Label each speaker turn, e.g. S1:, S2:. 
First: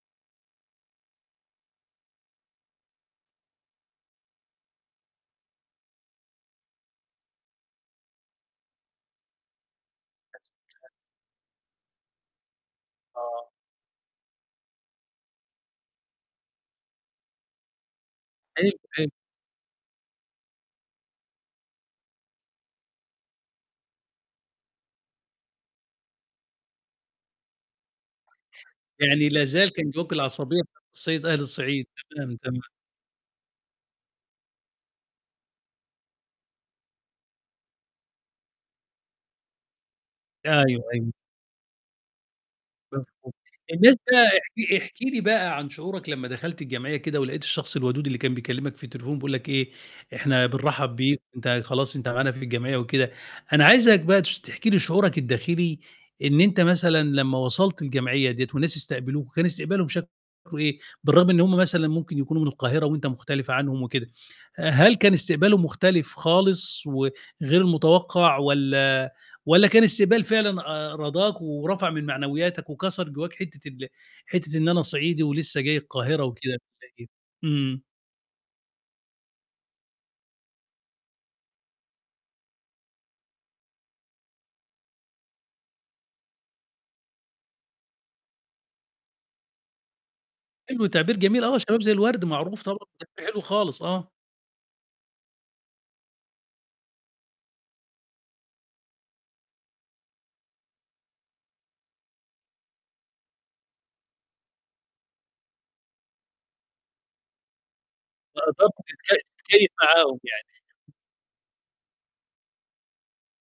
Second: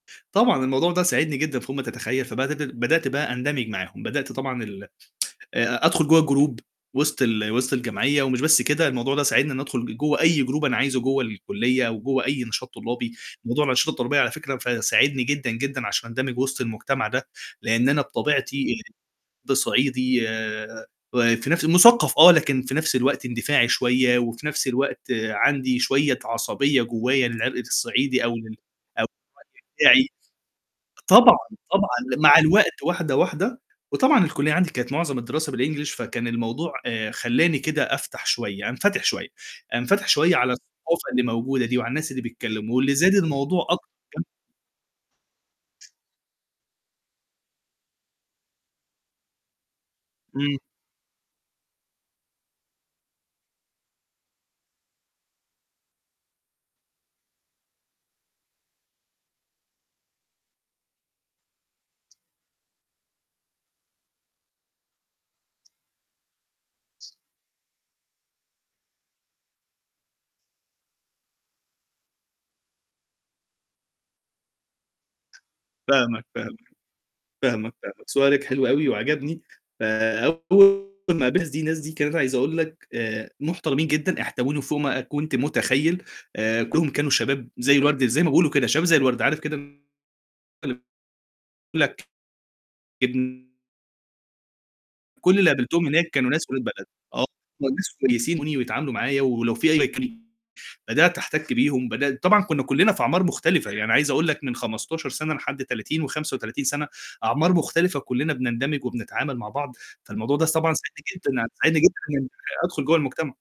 S1: طبعًا، الموضوع ده ساعدني جدًا فوق ما تتخيّل، فبد بدأت بقى أندمج معاهم، بدأت طبعًا ال آآ أدخل جوّا الgroup وسط ال وسط الجمعية، ومش بس كده، الموضوع ده ساعدني إن أدخل جوّا أي group أنا
S2: [unintelligible]
S1: عايزه جوّا الكُليّة، وجوّا أي نشاط طلّابي.
S2: آه.
S1: موضوع الأنشطة الطُّلابيّة على فكرة ف ساعدني جدًا جدًا عشان أندمج وسط المجتمع ده، لأن أنا
S2: أيوه،
S1: بطبيعتي
S2: أيوه.
S1: ب صعيدي آآ، وفي نفس الو مُثقّف آه، لكن في نفس الوقت اندفاعي شويّة، وفي نفس الوقت عندي شويّة عصبية جوّاية للعرق الصعيدي أو للع
S2: يعني لا زال كان
S1: بتاعي.
S2: جوّاك العصبيّة بتاعة عصبيّة
S1: طبعًا،
S2: أهل الصعيد.
S1: طبعًا ل
S2: تمام،
S1: مع
S2: تمام.
S1: الوقت واحدة، واحدة. وطبعًا الكُلّية عندي كانت معظم الدراسة بالenglish فكان الموضوع آآ خلّاني كده أفتح شوية أنفتِح شويّة، انفتِح شويّة على
S2: أيوه،
S1: الثقافة
S2: أيوه.
S1: اللي موجودة دي وعلى الناس اللي بيتكلّموا، واللي زاد
S2: مضبوط.
S1: الموضوع أكتر
S2: بالنسبة
S1: كمان
S2: احكِ احكِ لي بقى عن شعورك لمّا دخلت الجمعية كده، ولقيت الشخص الودود اللي كان بيكلّمك في التليفون بيقول لك إيه: "إحنا
S1: امم.
S2: بنرحب بك، أنت خلاص أنت معانا في الجمعية" وكده، أنا عايزك بقى تش تحكِ لي شعورك الداخلي إن أنت مثلًا لمّا وصلت الجمعية ديّة وناس استقبلوك، كان استقبالهم شكله إيه؟ بالرغم إن هُم مثلًا ممكن يكونوا من القاهرة وأنت مختلف عنهم وكده، أ هل كان استقباله مختلف خالص وغير متوقّع، والّا والّا كان استقبال فعلًا أ راضاك ورفع من معنوياتك وكسر جوّاك حِتّة ال حِتّة إن أنا صعيدي ولسّه جاي القاهرة
S1: فاهمك،
S2: وكده
S1: فاهماك.
S2: والّا إيه؟
S1: فاهماك،
S2: امم.
S1: فعلًا سؤالك حلو أوي وعجبني، فأول ما قابلت الناس دي، الناس دي كانت عايز أقول لك آآ، محترمين جدًا، احتووني فوق ما أ كنت متخيّل آآ، كلّهم كانوا شباب زي الورد زي ما بيقولوا كده شباب زي الورد، عارف كده؟ اللي
S2: حلو. تعبير جميل، آه،
S1: يقول
S2: شباب زي
S1: لك
S2: الورد معروف طبعًا، ده حلو
S1: ابن
S2: خالص. آه.
S1: كل اللي قابلتهم هناك كانوا ناس ولاد بلد آه، الناس كويسين ويتعاملوا معايا ولو في أي مك بدأت أحتَكّ بيهم بدأت طبعًا كنّا كلنا في أعمار مختلفة يعني أنا عايز أقول لك من 15 سنة لحد 30 و35 سنة. أعمار مختلفة كلنا
S2: آه طبعًا،
S1: بنندمج
S2: تتكي
S1: وبنتعامل مع
S2: تتكيف
S1: بعض،
S2: معاهم
S1: فالموضوع ده
S2: يعني.
S1: طبعًا ساعدني جدًا، ساعدني جدًا إنّي أدخل جوّا المجتمع.